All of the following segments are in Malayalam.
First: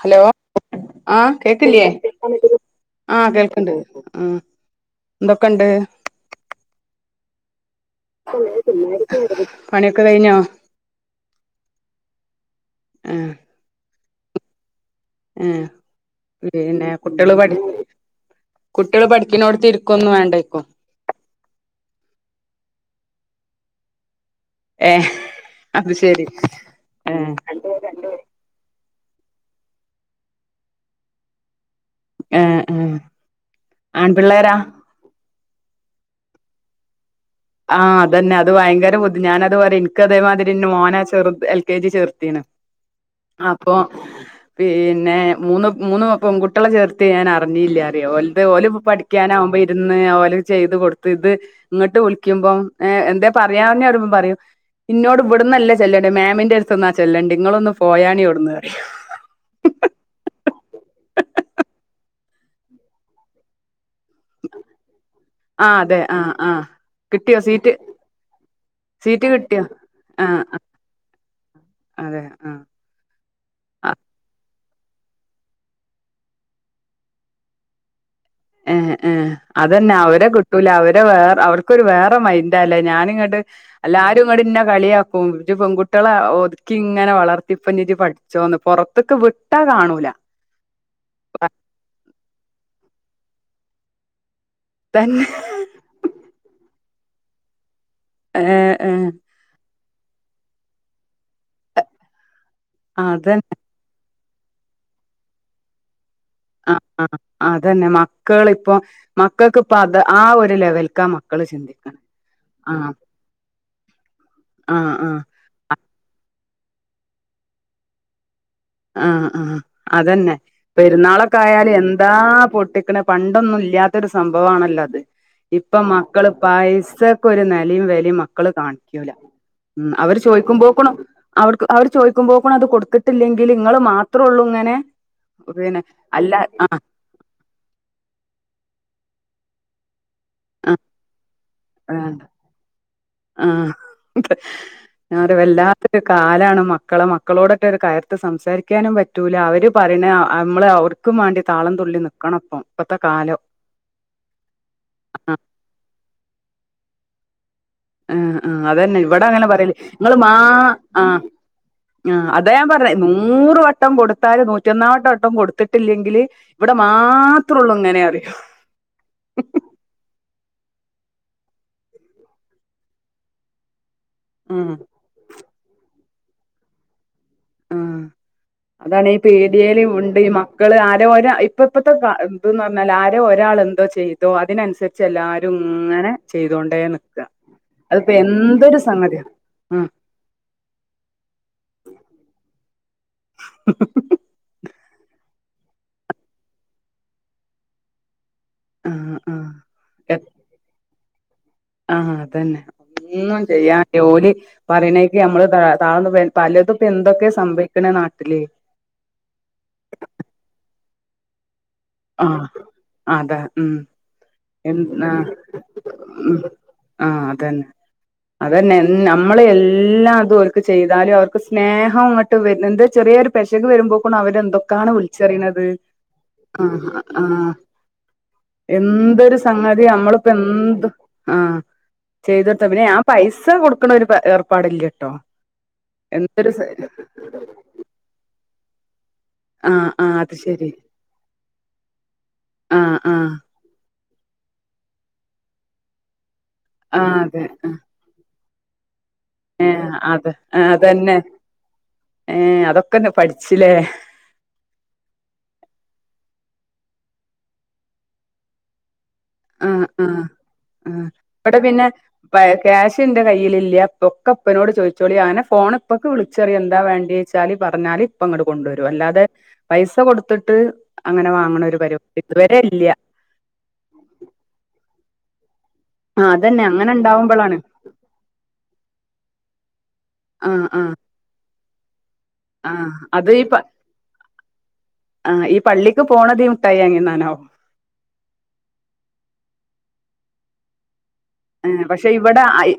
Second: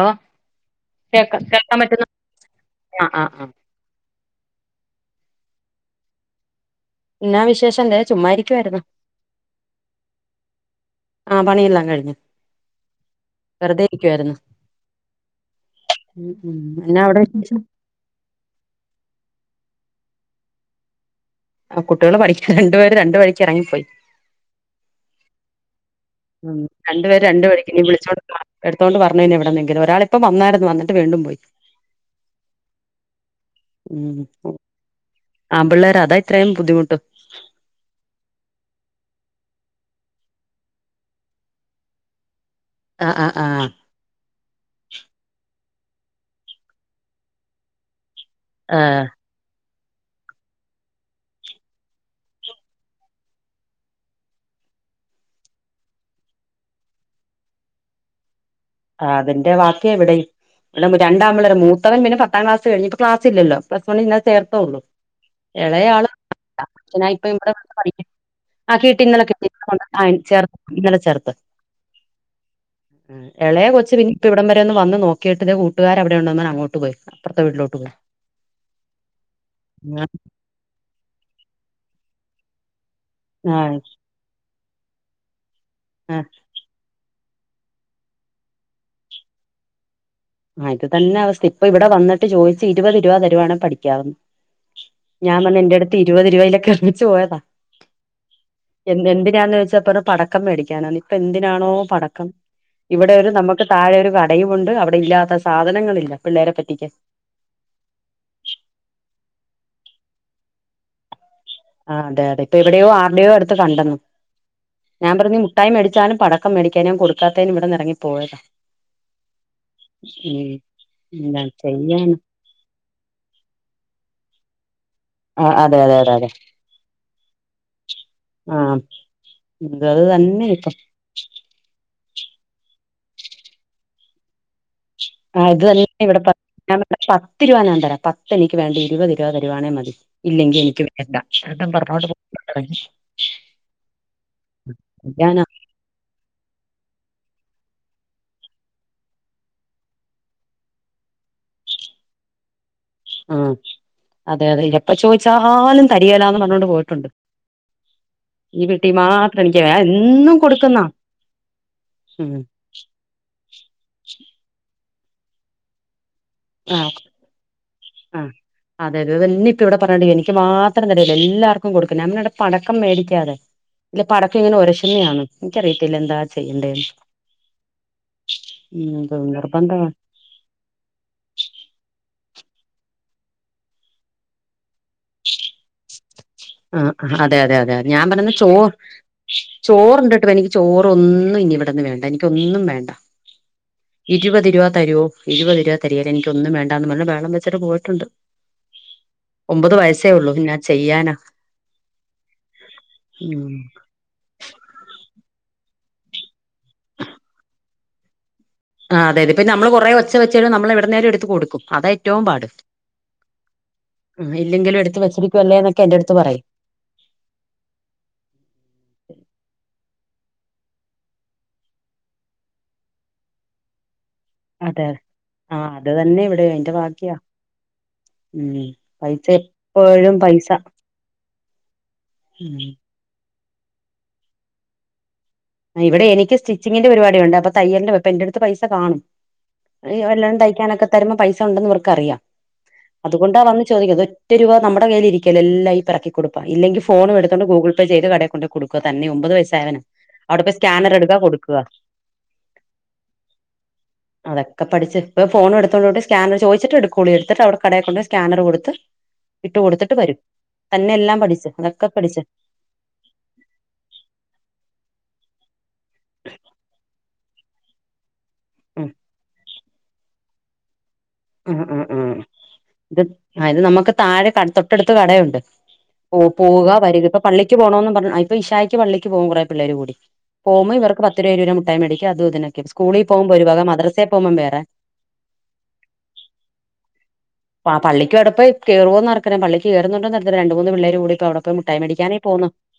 ഹലോ ആഹ്‌ കേക്ക കേൾക്കാൻ കേൾക്കില്ലേ പറ്റുന്ന ആഹ് ആഹ് ആഹ്‌ ആഹ് കേൾക്കണ്ട് ആഹ് എന്തൊക്കെണ്ട് എന്നാ വിശേഷണ്ട് പണിയൊക്കെ കഴിഞ്ഞോ ആഹ്‌ പണിയില്ലാം കഴിഞ്ഞു ആഹ് വെറുതെ ഇരിക്കുവായിരുന്നു ആഹ്‌ ഉം ഉം പിന്നെ എന്നാ അവിടെ കുട്ടികള് പഠ വിശേഷം കുട്ടികൾ പഠിക്കുന്നോട് ത്ത് ഇരിക്കൊന്നും വേണ്ടേ ഇപ്പോ ആഹ്‌ കുട്ടികള് പഠിക്ക രണ്ടുപേര് രണ്ടു വഴിക്ക് ഇറങ്ങിപ്പോയി ഏഹ്‌ അത് ശരി ഉം രണ്ട് പേരെ ഏഹ് രണ്ടുവയിക് ഇനി വിളിച്ചോ എടുത്തോണ്ട് വരണം ഇവിടന്നെങ്കിലും ഒരാൾ ഇപ്പം വന്നായിരുന്നുന്ന്എന്നിട്ട് വീണ്ടും പോയി ഏഹ് ഏഹ് ഉം ആൺപിള്ളേരാ ആമ്പിള്ളേർ അതാ ഇത്രയും ബുദ്ധിമുട്ട് ആഹ് അതെ അതു ഭയങ്കരബുദ്ധി ഞാനത് പറ എനിക്ക അതേമാതിരി മോന ചെറുത് എൽ കെ ജി ചേർുത്തിയ്ണ് ആഹ് ആഹ് ആഹ് അപ്പൊ പിന്നെ മൂന്ന് മൂന്ന് പെൺ കുട്ടികളെ ചേർത്ത് ഞാൻ അറിഞ്ഞില്ല അറിയോ ഓല ആഹ് പഠിക്കാനാാവുമ്പോ ഇരുന്ന് ഓല് ചെയ്ത് കൊടുത്ത് ഇത് ഇങ്ങോട്ട് നിക്കുമ്പോം എന്താ പറയാെന്നെ വരുമ്പോം പറയൂ ഇന്നോട് ഇവിടന്ന്ന്നല്ല ചെല്ലണ്ട് മാമിന്റെ എടതിന് ആ ചെല്ലണ്ടിയത് നിങ്ങളൊന്ന് പോയാനി വിടുന്ന് ആ ഹ്‌ അതിന്റെ വാക്കി ഇവിടി ഇവി രണ്ടമളരെ മൂത്തവൻ പിന്നെ പത്താം ക്ലാസ് കഴിഞ്ഞപ്പപ്പോ ക്ലാസ് ഇല്ലോ പ്ലസ് വണ്ണിൽ ഇന്നേ ചേർത്തൊള്ളൂ ആ അതെ ഇളയാള് ആ ആ ഇപ്പ കിട്ടിയോ ഇവിടെ സീറ്റ് പഠിക്ക ആഹ്‌ കിട്ടി ഇന്നലെ സീറ്റ് കൊണ്ട് കിട്ടിയോ ആ കാണിച്ചാരുന്നു ചേർത്ത് ഇന്നലെ ചേർത്ത് അതെ ആഹ്‌ ഇളയെ കൊച്ച് പിന്ന ഇപ്പ ഇവിടം വരെ ഒന്ന് വന്ന് നോക്കിട്ട് തെ കൂട്ടുകാർ അവിടെ പറഞ്ഞു ഉണ്ടന്നന്ന് അങ്ങോട്ട് പോയി അപ്പറത്തെ വീട്ടിലോട്ട് പോയി ഏഹ് ഏഹ് അതന്നെ അവരെ കിട്ടൂല അവരെ വേറെ അവർക്കൊരു വേറെ മൈൻറ അല്ലേ ഞാനിങ്ങട്ട് ആഹ് എല്ലാരും ഇങ്ങടെ ഇന്നെ കളിയാക്കുംഇഞ്ജ് പെൺകുട്ടികള ആഹ് നോക്കി ഇങ്ങനെ വളർത്തിപ്പഞ് ഇജ്ജ് പഠിച്ചോന്ന് പുറത്തൊക്കെ വിട്ടാ കാണൂല ആഹ്‌ ഇത് തന്നെ അവസ്ഥ ഇപ്പൊ ഇവിടെ വന്നിട്ട് ചോദിച്ച് ഇരുപത് രൂപ തരുവാന്നെ പഠിക്കാന്ന് തന്നെ ഞാൻ പറഞ്ഞ എൻറ അടുത്ത് ഇരുപത് ഇരുപലൊക്കെർമ്മിച്ചു പോയതാ ഏഹ് എന്തിനാന്ന് ചോച്ചപ്പോ പടക്കം മേടിക്കാനോ ഇപ്പ എന്തിനാണോ പടക്കം ഇവിടെ ഒരു അതന്നെ നമുക്ക് താഴെ ഒരു കടയുംണ്ട് അവിടെ ഇല്ലാത്ത ആ സാധനങ്ങളില്ല പിള്ളേരെ ആ പറ്റിക്കാൻ ആ അതന്നെ മക്കൾ ഇപ്പൊ മക്കൾക്കിപ്പ അത് ആ ഒരു ലെവൽക്കാ ആ മക്കൾ ചിന്തിക്കു ആ അതെ അതെ ഇപ്പ ഇവിടെയോ ആരുടെയോ അടുത്ത് കണ്ടന്നു ആഹ് ഞാൻ ആഹ് പറഞ്ഞു മുട്ടായി മേടിച്ചാലും പടം മേടിക്കാനും കൊടുക്കാത്തേനും ഇവടന്ന് എറങ്ങിപ്പോവല്ലേ ആഹ ആ അതന്നെ പെരുന്നാളൊക്കെ എന്താ ആയാല ചെയ്യാൻ എന്താ പൊട്ടിക്കണ പണ്ടൊന്നും ഇല്ലാത്തൊരു സംഭവാണല്ലോ അത് ആ അതെ ഇപ്പൊ അതെ അതെ അതെ മക്കള് പൈസക്കൊരു നെലിം വെലിം മക്കള് ആ കാണിക്കൂല ഇത് ഉം അത് അവര് തന്നെ ഇപ്പം ചോയ്ക്കുമ്പോക്കണും അവര്ക്ക് അവർ ചോദിക്കുമ്പോക്കിന് അത് കൊടുത്തിട്ടില്ലെങ്കിൽ ഇങ്ങൾ മാത്രോള്ളൂ ഇങ്ങനെ ആ പിന്നെ അതേന്നെ ഇവിടെ അല്ല പറ പത്ത് രൂപ ഞാ തരാം പത്ത് എനിക്ക് വേണ്ട ഇരുപത് രൂപ തരുവാണേ മതി ഇല്ലെങ്കിൽ എനിക്ക് വേണ്ട ഏട്ടൻ പറഞ്ഞോണ്ട് ആഹഞാൻ പോയി പറയാ ഒരു ഞാനാ വല്ലാ ഒരു കാലാണ് മക്കളെ മക്കളോടൊക്കെ ഒന്ന് കയർത്ത് സംസാരിക്കാനും പറ്റൂല അവര് പറയണ നമ്മള് ക്കും വാണ്ടി താളം തുള്ളി നിക്കണപ്പം ആ അതെ അതെ ഇതപ്പ ചോദിച്ചാലും തരിയെലാന്ന് പറഞ്ഞോണ്ട് പോയിട്ടുണ്ട് ആ ഈ ആ വീട്ടിൽ അതന്നെ ഇവിടെ മാത്രം അങ്ങനെ എനിക്ക് പറയലേ വേ- നിങ്ങള് മാ എന്നും കൊടുക്കുന്നാ ആ ആ് ഉം അതാ ഞാ പർഞ്ഞേ നൂറ് വട്ടം കൊടുത്താല് നൂറ്റൊന്നാം വട്ടം വട്ടം കൊടുത്തിട്ടില്ലെങ്കില് ഇവിടെ ആ മാത്ര ത്രള്ളൂങ്ങനെ ആ പറയും അതെ അതന്നെ ഇപ്പ ഇവിടെ പറഞ്ഞു എനിക്ക് മാത്രം തരില്ല എല്ലർക്കും കൊടുക്ക ഞമ്മടെ പടക്കം മേടിക്കാതേ ഇല്ല പടക്കം ഇങ്ങനെ ഉം ഒരശുന്നാണ് എനിക്കറിയത്തില്ല എന്താ ചെയ്യണ്ടേന്ന് ആ ഉം അതാണേ ഇത് പീടിയെൽ നിർബന്ധം ഉണ്ട് മക്ക ക്കൾ ആരോ ഒരാൾ ആ ഇപ്പ ഇപ്പത്തെ ത്ന്ന് പറഞ്ഞാൽ ആരെ ഒരാൾ എന്തോ ചെയ്തോ അതിനനുസരി ച്ചെല്ലാരും ഇങ്ങനെ ചെയ്തോണ്ടേ ആ നിക്ക അതെ അതെ അതെ ഞാൻ അതിപ്പോ പറിന്ന ചോ എന്തൊരു സംഗതിയാ ആഹ് ചോറുണ്ടിട്ടും എനിക്ക് ചോറൊന്നും ഇനി ഇവിട്ന്ന് വേണ്ട എനിക്കൊന്നും വേണ്ട ഉ ഇരുപത് രൂപ തരുവോ ഇരുപത് രൂപ തരിയെല്ല എനിക്കൊന്ന വേണ്ടാന്ന് പറഞ്ഞ ബഹളം വെച്ചിട്ട് പോയിട്ടുണ്ട് ആഹ് ഒമ്പത് വയസേ ഉള്ളു ഞാൻ ചെയ്യാനാ ആഹ അതന്നെ ഒന്നും ഉം ചെയ്യാൻ- ജോലി പറയണേക്ക് നമ്മള് ത താഴ്ന്ന് പലതും ഇപ്പോ എന്തൊക്കെ സംഭവിക്കണ നാട്ടില് ആ അത അതെ പ്പ നമ്മൾ കൊറെ ഒച്ച വെച്ചാലും നമ്മള് ഇവിട നേരം എടുത്ത്‌ കൊടുക്കും അത ഏറ്റോം ആഹ് പാട് അതാ ഉം ഇല്ലെങ്കിലും എടുത്ത് എന്ന് വച്ചിരിക്കുവല്ലേ എന്നൊക്കെ എന്റെടുത്ത് പറയും ആഹ അതന്നെ അതന്നെ നമ്മൾ എല്ലാം അതും ഓർക്ക് ചെയ്താലും അവർക്ക് സ്നേഹം ങ്ങട്ട് [unintelligible] ചെറിയ ഒരു പെശക വരുമ്പോ ക്കും അവരെന്തൊക്കാണ് വിളിച്ചറിണത് അതന്നെ ഇവിടെ അയിന്റെ ബാക്കിയാ ആ ആഹ് ഉം പൈസ എന്തൊരു സംഗതി എപ്പോഴും നമ്മളിപ്പോ പൈസ എന്ത് ആഹ് ഉം ചെയ്തൊടുത്ത പിന്നെ ഞാ പൈസ കൊടുക്കണ ഒരു ഏർപ്പാടുല്ലട്ടോ ഇവിടെ എനിക്ക് സ്റ്റിച്ചിങ്ങിന്റെ പരിപാടിണ്ട് അപ്പൊ തയ്യിൽന്റെപ്പൊ ന്റെ അടുത്ത് പൈസ കാണും ആഹ് ആഹ് വല്ലാ അത് ശെരി തയ്ക്കാനൊക്കെ തരുമ്പോ പൈസ ഉണ്ടെന്ന് ഇവർക്കറിയാം ആഹ് ആഹ് അതുകൊണ്ടാ വന്ന് ചോദിക്കത് ഇതോറ്റൊരു രൂപ നമ്മുടെ കയ്യിൽ ഇരിക്കല്ലോ എല്ലാം ഈ പെറക്കി കൊടുപ്പാ ഇല്ലെങ്കിൽ ഫോൺ ആഹ് എടുത്തൊണ്ട് അതെ ഗൂഗിൾ പേ ചെയ്ത് കടെ കൊടുക്ക തന്നെ ഒമ്പത് വൈ ഏഹ് അത് അതന്നെ ഏഹ് അതൊക്കെ പഠിച്ചില്ലേ അതൊക്കെ പഠിച്ച് ഇപ്പ ഫോണെടുത്തോണ്ട് സ്കാനർ ചൊദിച്ട്ടേടുകൊള്ളു എടുത്തിട്ട് അവിടെ കടെക്കൊണ്ട് സ്കാനർ കൊടുത്ത് [inaudible] ഇട്ട് കൊടുത്തിട്ട് ആഹ് വരും തന്നെ ആഹ് എല്ലാം പഠിച്ചു ഇവിടെ പിന്നെ അതൊക്കെ പഠിച്ച ക്യാഷ് ഇന്റെ കയ്യിലില്ല ഇപ്പൊക്കെപ്പനോട് ചോയിച്ചോളീ ഞനെ ഫോണ് ഇപ്പക്ക് വിളിച്ചറിയ എന്താ വേണ്ടത് ച്ചാല് പറഞ്ഞാല് അപ്പോഅങ്ങട്ട് കൊണ്ടുവരും ഉം അല്ലാതെ പൈസ കൊടുത്തിട്ട് അങ്ങനെ വാങ്ങ്ണ ഒരു പരിപാടി ഇതുവരെ ഇല്ല അതിന്‌ നമുക്ക് താഴെ തൊട്ടടുത്ത് കടയുണ്ട് ആഹ് അതന്നെ പോപോവുക അങ്ങനെ വരിക ഇപ്പൊ പള്ളിക്ക് ഇണ്ടാവുമ്പളാണ് പോണോന്ന് പറഞ്ഞ്ഇപ്പ ഇഷായിക്ക് പള്ളിക്ക് പോകും കുറെേ പിള്ളേർ കൂടി ആഹ് പോക്മ്പോ ആഹ് ഇവർക്ക് പത്ത്‌ രൂപ മുട്ടായി മേടിക്ക അതുഇതിനക്കെ ആഹ് സ്കുളിൽ പോകുമ്പോ ഒരു വക മദ്രസയിൽ പോകുമ്പോ വേറെ ആ ഈ പള്ളിക്ക് പോണതീ മുട്ടായി വാങ്ങി തിന്നാനാവു ആ പള്ളിക്ക് അവടെപോയികേറോന്ന് ആർക്കറിയാം പള്ളിക്ക് കെറുന്നുണ്ടന്ന് രണ്ട് മൂന്ന് പിള്ളേര കൂടി ഇപ്പോ അവിടെ പോയി ആ മുട്ടായി പക്ഷെ മേടിക്കാനായി ഇവിടെ പോവുന്നു അയ്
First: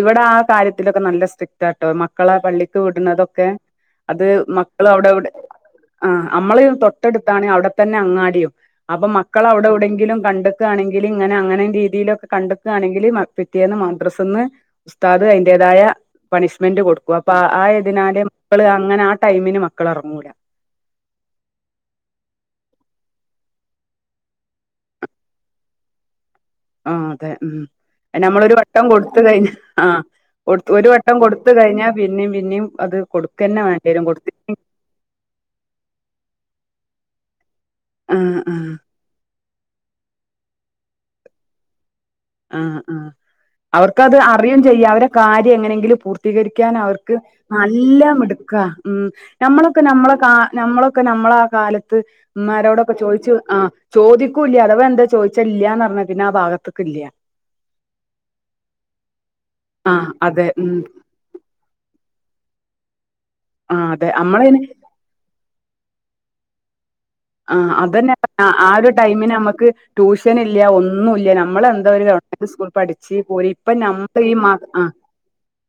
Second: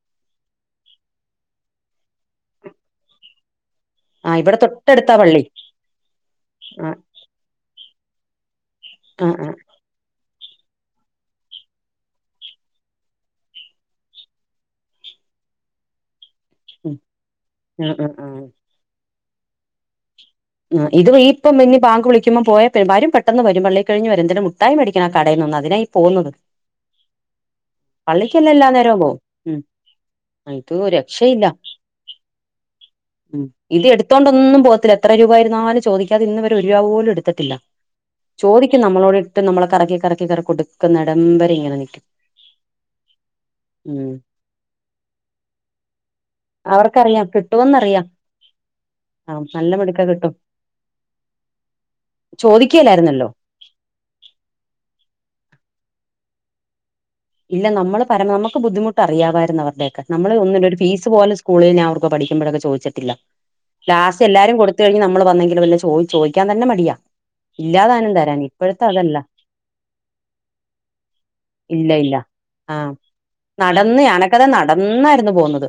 ഇവിടെ ആ കാര്യത്തിലൊക്കെ നല്ല സ്ട്രിക്റ്റ് ആട്ടോ മക്കളെ പള്ളിക്ക് വിടുന്നതൊക്കെ അത് ആ ഇവിടെ മക്കൾ അവിടെ തൊട്ടടുത്താ അവിടെ പള്ളി ആ അമ്മള് ആ തൊട്ടടുത്താണ് അവിടെത്തന്നെ അങ്ങാടിയും അപ്പൊ ആ മക്കൾ ആ അവിടെ എവിടെങ്കിലും കണ്ട്കയാണെങ്കിൽ ഇങ്ങനെ അങ്ങനെ രീതിയിലൊക്കെ കണ്ട് ആ താണെങ്കിൽ പിറ്റെന്ന് മദ്രറസ്ന്ന്ഉസ്താദ് അതിന്റേതായ പണിഷ് ഷ്മെന്റ് ഉം കൊടുക്കും അപ്പൊ ആ ആ ആയതിനാല് ആ മക്കള് അങ്ങനെ ആ ടൈമിന് മക്കൾ ഇറങ്ങൂ ലാ ഉം ഇത് ഇപ്പം ഇനി ബാങ്ക് വിളിക്കുമ്പോ പോയാൽ പിന്നെ പെട്ടെന്ന് വരും പള്ളി കഴിഞ്ഞ് വരും എന്തങ്കിലും മിഠായി മോടിക്കണം ആ കടയിൽ നിന്ന് അതിനായി പോന്നത് ആഹ് അതെ ഉം നമ്മളൊരു എല്ലാ വട്ടം നേരവും കൊടുത്ത പോവും കഴിഞ്ഞ ഉം ആ ഇത് കൊടുത്തുഒരു വട്ടം രക്ഷയില്ല കൊടുത് കഴിഞ്ഞാൽ പിന്നെ പിന്നെയും അത് ഉം കൊടുക്ക ന്നെ വേണ്ടി ഇത് വരും എടുത്തോണ്ടൊന്നും കൊടുത്ട്ടില്ലങ്കി പോകത്തില്ല എത്ര രൂപ ആയിരുന്നാലും ചോദിക്കാതെഇന്ന് വരെ ഒരു രൂപ പോലും എടുത്തിട്ടില്ല ആഹ് ആഹ് ചോദിക്കും നമ്മളോട് എട ഇട്ട്നമ്മൾ കറക്കി കറക്കി കറി കൊടുക്കുന്ന ഇടം വരെ ഇങ്ങനെ നിൽക്കും ആഹ് ആഹ് അവർക്കത് അറിയും ചെയ്യാം അവരെ കാര്യം എങ്ങനെങ്കിലും പൂർത്തീകരിക്കാൻ അവർക്ക് അവർക്കറിയാം നല്ലമിടുക്ക ഉം ആം നല്ല മിടുക്ക കിട് ക നമ്മളൊക്കെ നമ്മള ആ കാലത്ത് ഇമ്മരോടൊക്കെ ചോദിക്കേലായിരുന്നല്ലോ ചോദിച്ചു ആഹ് ചോദിക്കൂല്ല അഥവാ എന്താ ചോദിച്ചാ ഇല്ലന്ന് പറഞ്ഞ പിന്നെ ആ ഭാഗത്ക്ക് ഇല്ല ഇല്ല നമ്മള് പര നമുക്ക് ബുദ്ധിമുട്ട് അറിയാമായിന്നരുന്നു അവരുടെ ആ ഒക്കെ നമ്മള് അതെ ഒന്നുമില്ല ഉം ഒരു ഫീസ് പോലു സ്കൂളിൽ ഞ അവർക്കക്ക് സ്കൂളിൽ നാം അവർക്ക്പഠിക്കുമ്പോഴൊക്കെ ചോദിച്ചിട്ടില്ല ആ അതെ ലാസ്റ്റ്എല്ലാരും നമ്മളയിന് കൊടുത്ത കഴിഞ് നമ്മൾ വന്നെങ്കിലുംല്ലാം ചോദി ചോദിക്കാൻ തന്നെ മടിയാ ആഹ് അത്‌ ഇല്ലാതാനും തനെ തരാൻ ആ ഇപ്പോഴത്തെ ഒരു അതല്ല ടൈമിന് നമുക്ക് ട്യൂഷൻ ഇല്ല ഒന്നുംല്ല നമ്മള് എന്താ ഇല്ല ഒരു ഇല്ല ഗവൺ മെന്റ് സ്കൂൾ ആ പഠിച്ച് പോര് ഇപ്പ നടന്ന് നമ്മള് ഈ ഞാനൊക്കതാ മ ആ നടന്നായിരുന്നു പോന്നത്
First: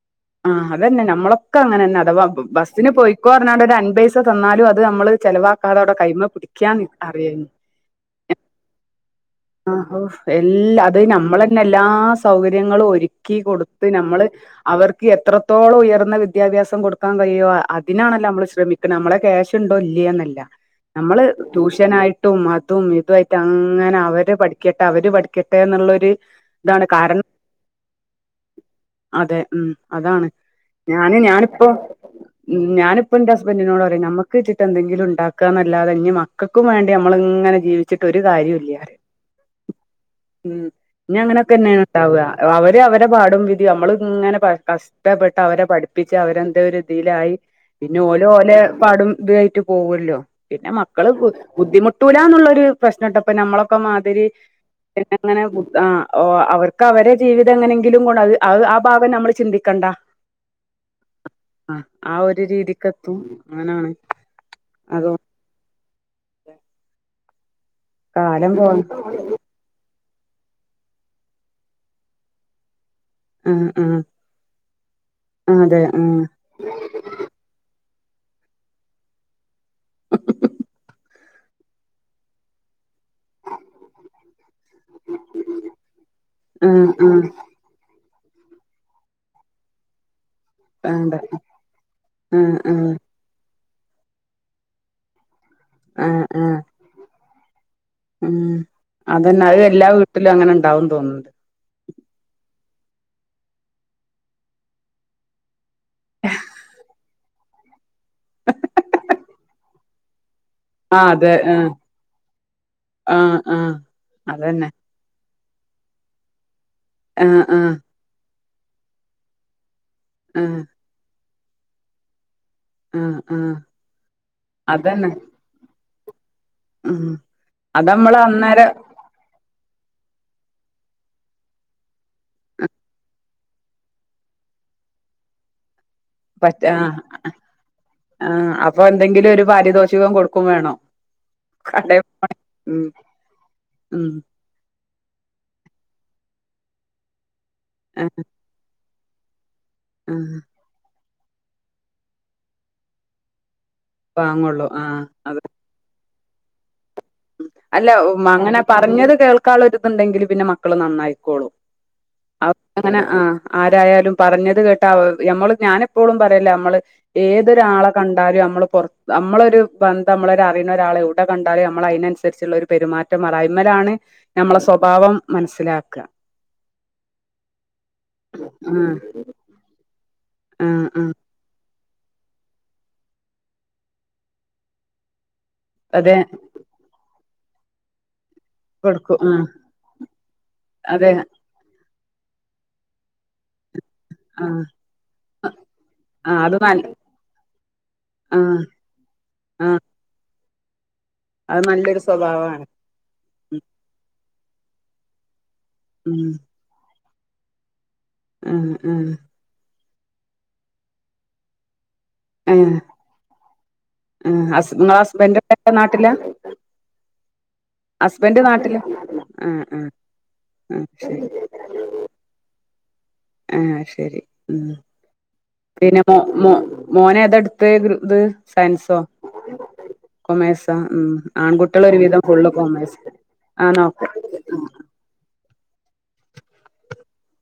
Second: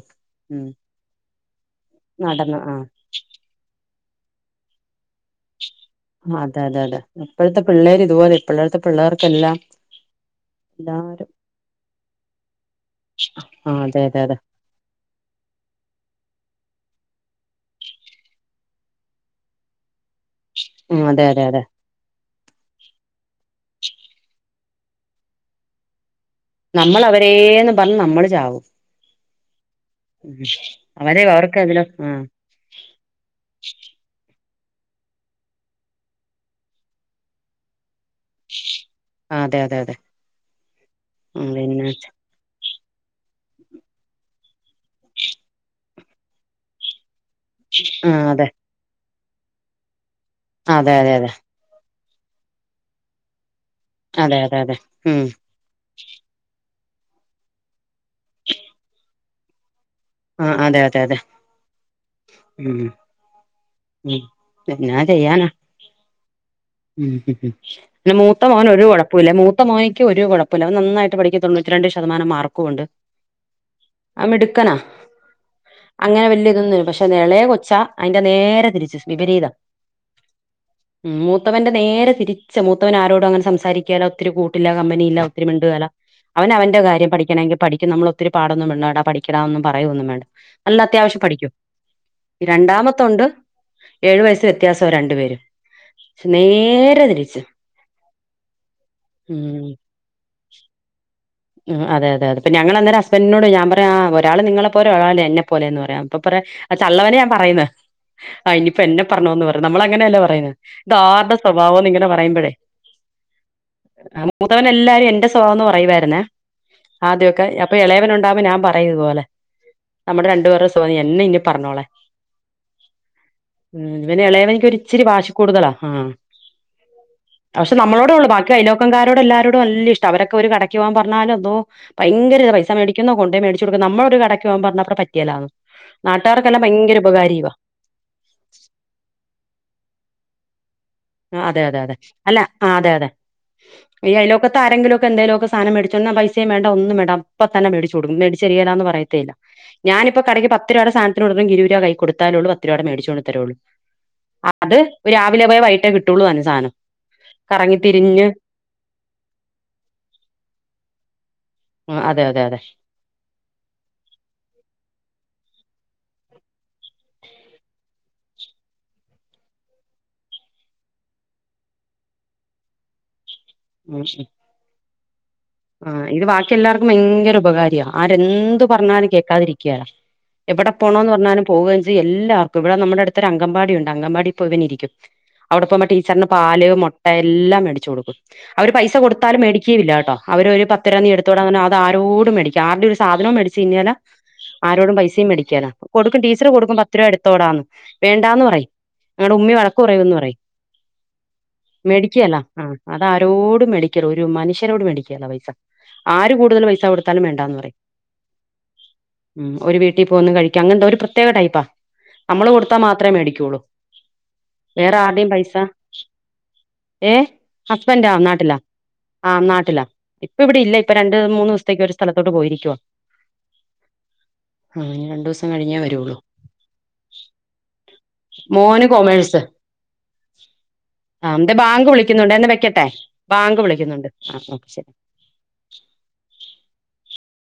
ഉം ആഹ് അതന്നെ നമ്മളൊക്കെ അങ്ങനെന്നെ ആ ബസ്സിന് പോയിക്കോ പറഞ്ഞാഒരു അൻമ്പത്പൈസ തന്നാലും അത് നമ്മള് ചെലവാക്ക കതോടെ കൈമ ആഹ് പിടി അതെ ഇക്ക്യ അതെ അതെ അറിയായിരുന്നുആ ഇപ്പോഴത്തെ പിള്ളേര് ഇതുപോലെ ഇപ്പോഴത്തെ പിള്ളേർക്കെല്ലാം ഔഎല്ല അത് എല്ലാരും നമ്മളെ പിന്ന എല്ലാ സൗകര്യങ്ങളും ഒരുക്കി ആഹ് കൊടുത്ത് അതെ അതെ നമ്മള് അതെ അവർക്ക് എത്രത്തോളം ഉയർന്ന വിദ്യാഭ്യാസം കൊടുക്കാൻ കഴിയുമോ അതിനാണല്ലോനമ്മള് ശ്രമി ഇപ്പോനമ്മളെ ക്യാശ് ഉണ്ടോ ഇല്ലന്ന് എല്ല ഉം അതെ അതെ അതെ ട്യൂഷനായിട്ടും അതും ഇതായിട്ട് അങ്ങനെ അവര് പഠിക്കട്ടെ അവര് പഠിക്കട്ടെ എന്നുള്ളൊരു ഇതാണ് നമ്മൾ കാരണം അവരെന്ന് പറഞ്ഞ് നമ്മള് ചാവും അതെ ഉം അതാണ് ഉം ഞാന് അവരെ അവർക്ക് ഞാനിപ്പോ അതിലോ ആഹ് ഞാനിപ്പോഎന്റെ ഹസ്ബന്റിനോട് പറയും നമ്മുക്ക് ച്ചിട്ട്എന്തെങ്കിലും ഉണ്ടാക്കാന്നല്ലതെ ഇഞ്മക മക്കുംവേണ്ടി നമ്മള് ഇങ്ങനെ ജീവി ജിവിച്ചിട്ട്‌ ഒരു കാര്യ ഇല്ലറിം അതെ അതെ അതെ ഉം ഇഞ്ഞ് ഉം അങ്ങനൊതന്നെ പിന്നെ ഉണ്ടാവ അവര് അവരെ പാടും വിധി നമ്മൾ ഇങ്ങനെ പഴക്കാ കഷ്ടപ്പെട്ട്അവരെ പഠിപ്പിച്ച് അവരെന്ത ഒരു ഇതിയിലായി പിന്നെ ആഹ് അതെ ഓല്ഓല പാടും ഇതായിട്ട് പോവുല്ലോ പിന്നെ മക അതെ അതെ അതെ ബുദ്ധിമുട്ടൂലാഎന്നുള്ളൊരു പ്രശ്നം ഇട്ടപോ നമ്മളെ ഒക്കെമാതിരി അതെ അതെ അതെ [unintelligible] ഉം അങ്ങനെ അവർക്ക് അവര്ക് അവരെജീവിതം എങ്ങനെങ്കിലും ഗുണം അത് ആ ഭാഗം നമ്മൾ ചിന്തിക്കേണ്ട ആഹ് അതെ അതെ അതെ ആ ആ ഒരു രീതിക്ക ഉം എത്തും അങ്ങനാണ് അതു മ്മ് മൂത്ത കാലം മോന് പോവാൻ ഒരു കൊഴപ്പം പ്പ്ല മൂത്ത മോനിക്ക് ഒരു കുഴപ്പമില്ല അവൻ നന്നായിട്ട് പഠിക്കുതൊണ്ണൂറ്റി രണ്ട് ശതമാനം മാർക്കുണ്ട് ആഹ് ആഹ് അവൻ മിടുക്കനാ ആഹ് അതെ ആഹ് അങ്ങനെ വലിയ ഇതൊന്നല്ല പക്ഷെ എളയ കൊച്ചാ അതിന്റെ നേരെ തിരിച്ചവിപരീത മൂത്തവന്റെ നേരെ തിരിച്ച മൂത്തവൻ ആരോടും അങ്ങനെ സംസാരിക്കേല ഒത്തിരി കൂട്ടില്ല കമ്പനിയില്ല ഒത്തിരി മിണ്ടുവേല അവന് അവന്റെ ആഹ് കാര്യം ആഹ് പഠിക്കണമെങ്കിൽ പഠിക്കും നമ്മൾ ഒത്തിരി പാടൊന്നും പിണ്ടേടാ പഠിക്കടാ ഒന്നും പറയൊന്നും വേണ്ട നല്ല അത്യാവശ്യം വേണ്ട പഠിക്കും ഇ ആഹ് ആഹ് രണ്ടാമത്ത ഉണ്ട് ഏഴു വയസ് വ്യത്യാസം ആ രണ്ടു പേരും ആഹ് പക്ഷെ ആഹ് നേരെ തിരിച്ചു ഉം അതന്നെ അത് എല്ലാ വീട്ടിലും അങ്ങനെ ഉണ്ടാവന്ന് തോന്നണ്ട് ഉം അതെഅതെ അതെ പ്പം ഞങ്ങൾ അന്നേരം ഹസ്ബൻറിനോട് ഞാൻ പറയാ ആ ഒരാള് നിങ്ങളെ പോലെ ഒരാൾ എന്നെ പോ പോലെന്നു പറയാം അപ്പൊ പറയു ലെ ആ തള്ളവരയാ പറയുന്നേ ആ ഇനിയിപ്പം എന്നെ പറഞ്ഞോ ന്ന് പറയും നമ്മളായി അങ്ങനെയല്ലേ പറയുന്നേ ഇത് ആഹ് അതെ ആരുടെ സ്വഭാവന്ന് ഇങ്ങനെ പറയുമ്പോഴേ ആഹ് ആഹ് മൂത്തവൻ അതന്നെ എല്ലാരും എന്റെ സ്വ സൊന്ന് പറയുവായിരുന്നേ ആഹ് ആദ്യമൊക്കെ ആഹ് അപ്പൊ ഇളയവനു ഉണ്ടാവുമ്പോ ഞാൻ പറയിതുപോലെ നമ്മുടെ ആഹ് രണ്ടുപേരുടെ സുഗം എന്നെ ഇനി പറഞ്ഞോളെ ആഹ് ആഹ് ഉം ഇവന് ഇളയവനിക്ക് ഒരു ഇച്ചിരി അതന്നെ വാശി കൂടുതലാ ആഹ് ഉം പക്ഷെ അത് നമ്മളോട് നമ്മള് ഉള്ളൂ ബാക്കി അന്നേരം അയൽവക്കം കാരോട് എല്ലാരോടും വല്യ ഇഷ്ടം ആ അവരൊക്കെ ഒരു കടക്ക് പോകാൻ പറഞ്ഞ പറഞ്ഞാലും അള്ളോഹ് ഭയങ്കര പൈസ മേടിക്കുന്നു കൊണ്ടോയി മേടിച്ചു കൊടുക്കുന്നു നമ്മളൊരു കടക്ക് പോകൻ പറഞ്ഞപ്പ പറ്റിയല്ലാന്ന് പറ്റ നാട്ടുകാർക്കെല്ലാം ഭയങ്കര ആഹ് ഉപകാരിയുമാ ആഹ് അപ്പൊ എന്തെങ്കിലും ഒരു പാരിതോഷികം കൊടുക്കും വേണോ അതെ അതെ അതെ അല്ല ആ അതെ അതെ ഉം ഈ അയൽവക്കത്തെ ആരെങ്കിലുമൊക്കെ എന്തേലൊക്കെ സ സാനംമേടിച്ചോണ്ട് വന്ന പൈസയും വേണ്ട ഒന്നും വേണ്ട അപ്പ തന്നെ മേടിച്ചു ആഹ് കൊടുക്കും മേടിച്ചെരിലാന്ന് പറയത്തെയില്ല. ഞാനിപ്പോ ആഹ് കടേക്ക് പത്ത് രൂപയുടെ സാനത്തിന് കൊടുത്തെങ്കി ഇരുപ രൂപ കയ്യി കൊടുത്താലേള്ളൂ പത്ത് രൂപയുടെ മേടിച്ചുകൊണ്ട് തരുള്ളൂ. വാങ്ങുള്ളൂ അപ്ത് ആഹ് അത് രാവിലെ പോയി വൈകിട്ടേ കിട്ടുള്ളു താനും സാനം. അല്ല മങ്ങനെ പറഞ്ഞത് കേൾക്കള്ളൊരുതുണ്ടെങ്കില് പിന്നെ മക്കള് നന്നായിക്കോളൂ ഉം അതെ അതെ അതെ അങ്ങനെ ആ ആരായാലും പറഞ്ഞത് കേട്ടാ നമ്മള് ഞാൻ എപ്പോഴും പറയല്ലേ നമ്മള് ഏതൊരാളെ കണ്ടാലും നമ്മള് പുറത്തു നമ്മളൊരു ബന്ധം നമ്മളൊരു അറിയുന്ന ഒരാളെ എവിടെ കണ്ടാലും നമ്മ നമ്മള അയിനനുസരിച്ചുള്ള ഒരു പെരുമാറ്റം അയ്മലാണ് നമ്മളെ സ്വഭാവം മനസ്സിലാക്ക ആഹ് ഇത് ബാക്കി എല്ലാവർക്കും ഭയങ്കര ഉപകാരിയ ആരെന്തു ആ പറഞ്ഞാലും കേക്കാതിരിക്കേല. ആ എവിടെ ആ പോണോന്ന് പറഞ്ഞാലും പോകുകയും ചെയ്യും എല്ലാർക്കും ഇവിടെ നമ്മുടെ അടുത്ത ഒരു അങ്കമ്പാടി ഉണ്ട് അങ്കമ്പാടി പോ ഇവന് ഇരിക്കും അവിടെ പോകുമ്പോ അതെ ടീച്ചറിന് പാല് മുട്ട എല്ലാം മേടിച്ചു കൊടുക്കും അവര് പൈസ കൊടുക്കും ആ കൊടുത്താലും മേടിക്കുകയും ഇല്ല കേട്ടോ അവര് ഒരു പത്തു രൂപ നീ അതെ എടുത്തോട പറഞ്ഞ അതാരോടും മേടിക്ക ആരുടെ ഒരു സാധനം മേടിച്ച് തിന്നെല. ആ ആരോടും പൈസയും മേടിക്കേല കൊടുക്കും ആ ടീച്ചർ അത് കൊടുക്കും നല്ല പത്ത് രൂപ എടുത്തോടാന്ന് ആ വേണ്ടാന്ന് പറയും ഞങ്ങടെ ഉമ്മി ആ വഴക്ക് പറയുന്ന് പറയും. അത് നല്ലൊരു മേടിക്കേല സ്വഭാവമാണ് ഉം അതാരോടും മേടിക്കേല ഒരു മനുഷ്യരോട് മേടിക്കല പൈസ ഉം ആര് കൂടുതൽ പൈസ കൊടുത്താലും വേണ്ടാന്ന് പറയും ഉം ഉം ഉം ഒരു വീട്ടിൽ പോന്ന് കഴിക്ക അങ്ങെനന്താ ഒരു പ്രത്യേക ടൈപ്പാ നമ്മള് ആ കൊടുത്താ മാത്രമേ മേടിക്കുള്ളൂ ആ ഹസ് വേറെ നിങ്ങളെ ആരുടെയും ഹസ്ബൻഡ് പൈസ നാട്ടിലാ ഏ ഹസ്ബൻൻ്റോ നാട്ടിലാ ആ നാട്ടിലാ ഇപ്പ ഇവിടെ ഇല്ല ആ ഇപ്പൊ രണ്ട് ശരി മൂന്ന് ദിവസത്തേക്ക് ഒരു സ്ഥലത്തോട്ട് പോയിരിക്കുവ ആഹ് ശരി ഉം ദിവസം കഴിഞ്ഞേ പിന്നെ വരുള്ളൂ മോ മോ മോനെതാ എടു ട്ത്ത് ത് മോന് സയൻസോ കൊമേഴ്സ് കൊമേഴ്സ ഉം ആ എന്റെ ആൺകുട്ടികള് ബാങ്ക് ഒരു വിധം വിളിക്കുന്നുണ്ട് എന്നെ ഫുളള് വെക്കട്ടെ കൊമേഴ്സ ബാങ്ക് ആഎന്ന ഓക്കേ. വിളിക്കുന്നുണ്ട് ആ [inaudible]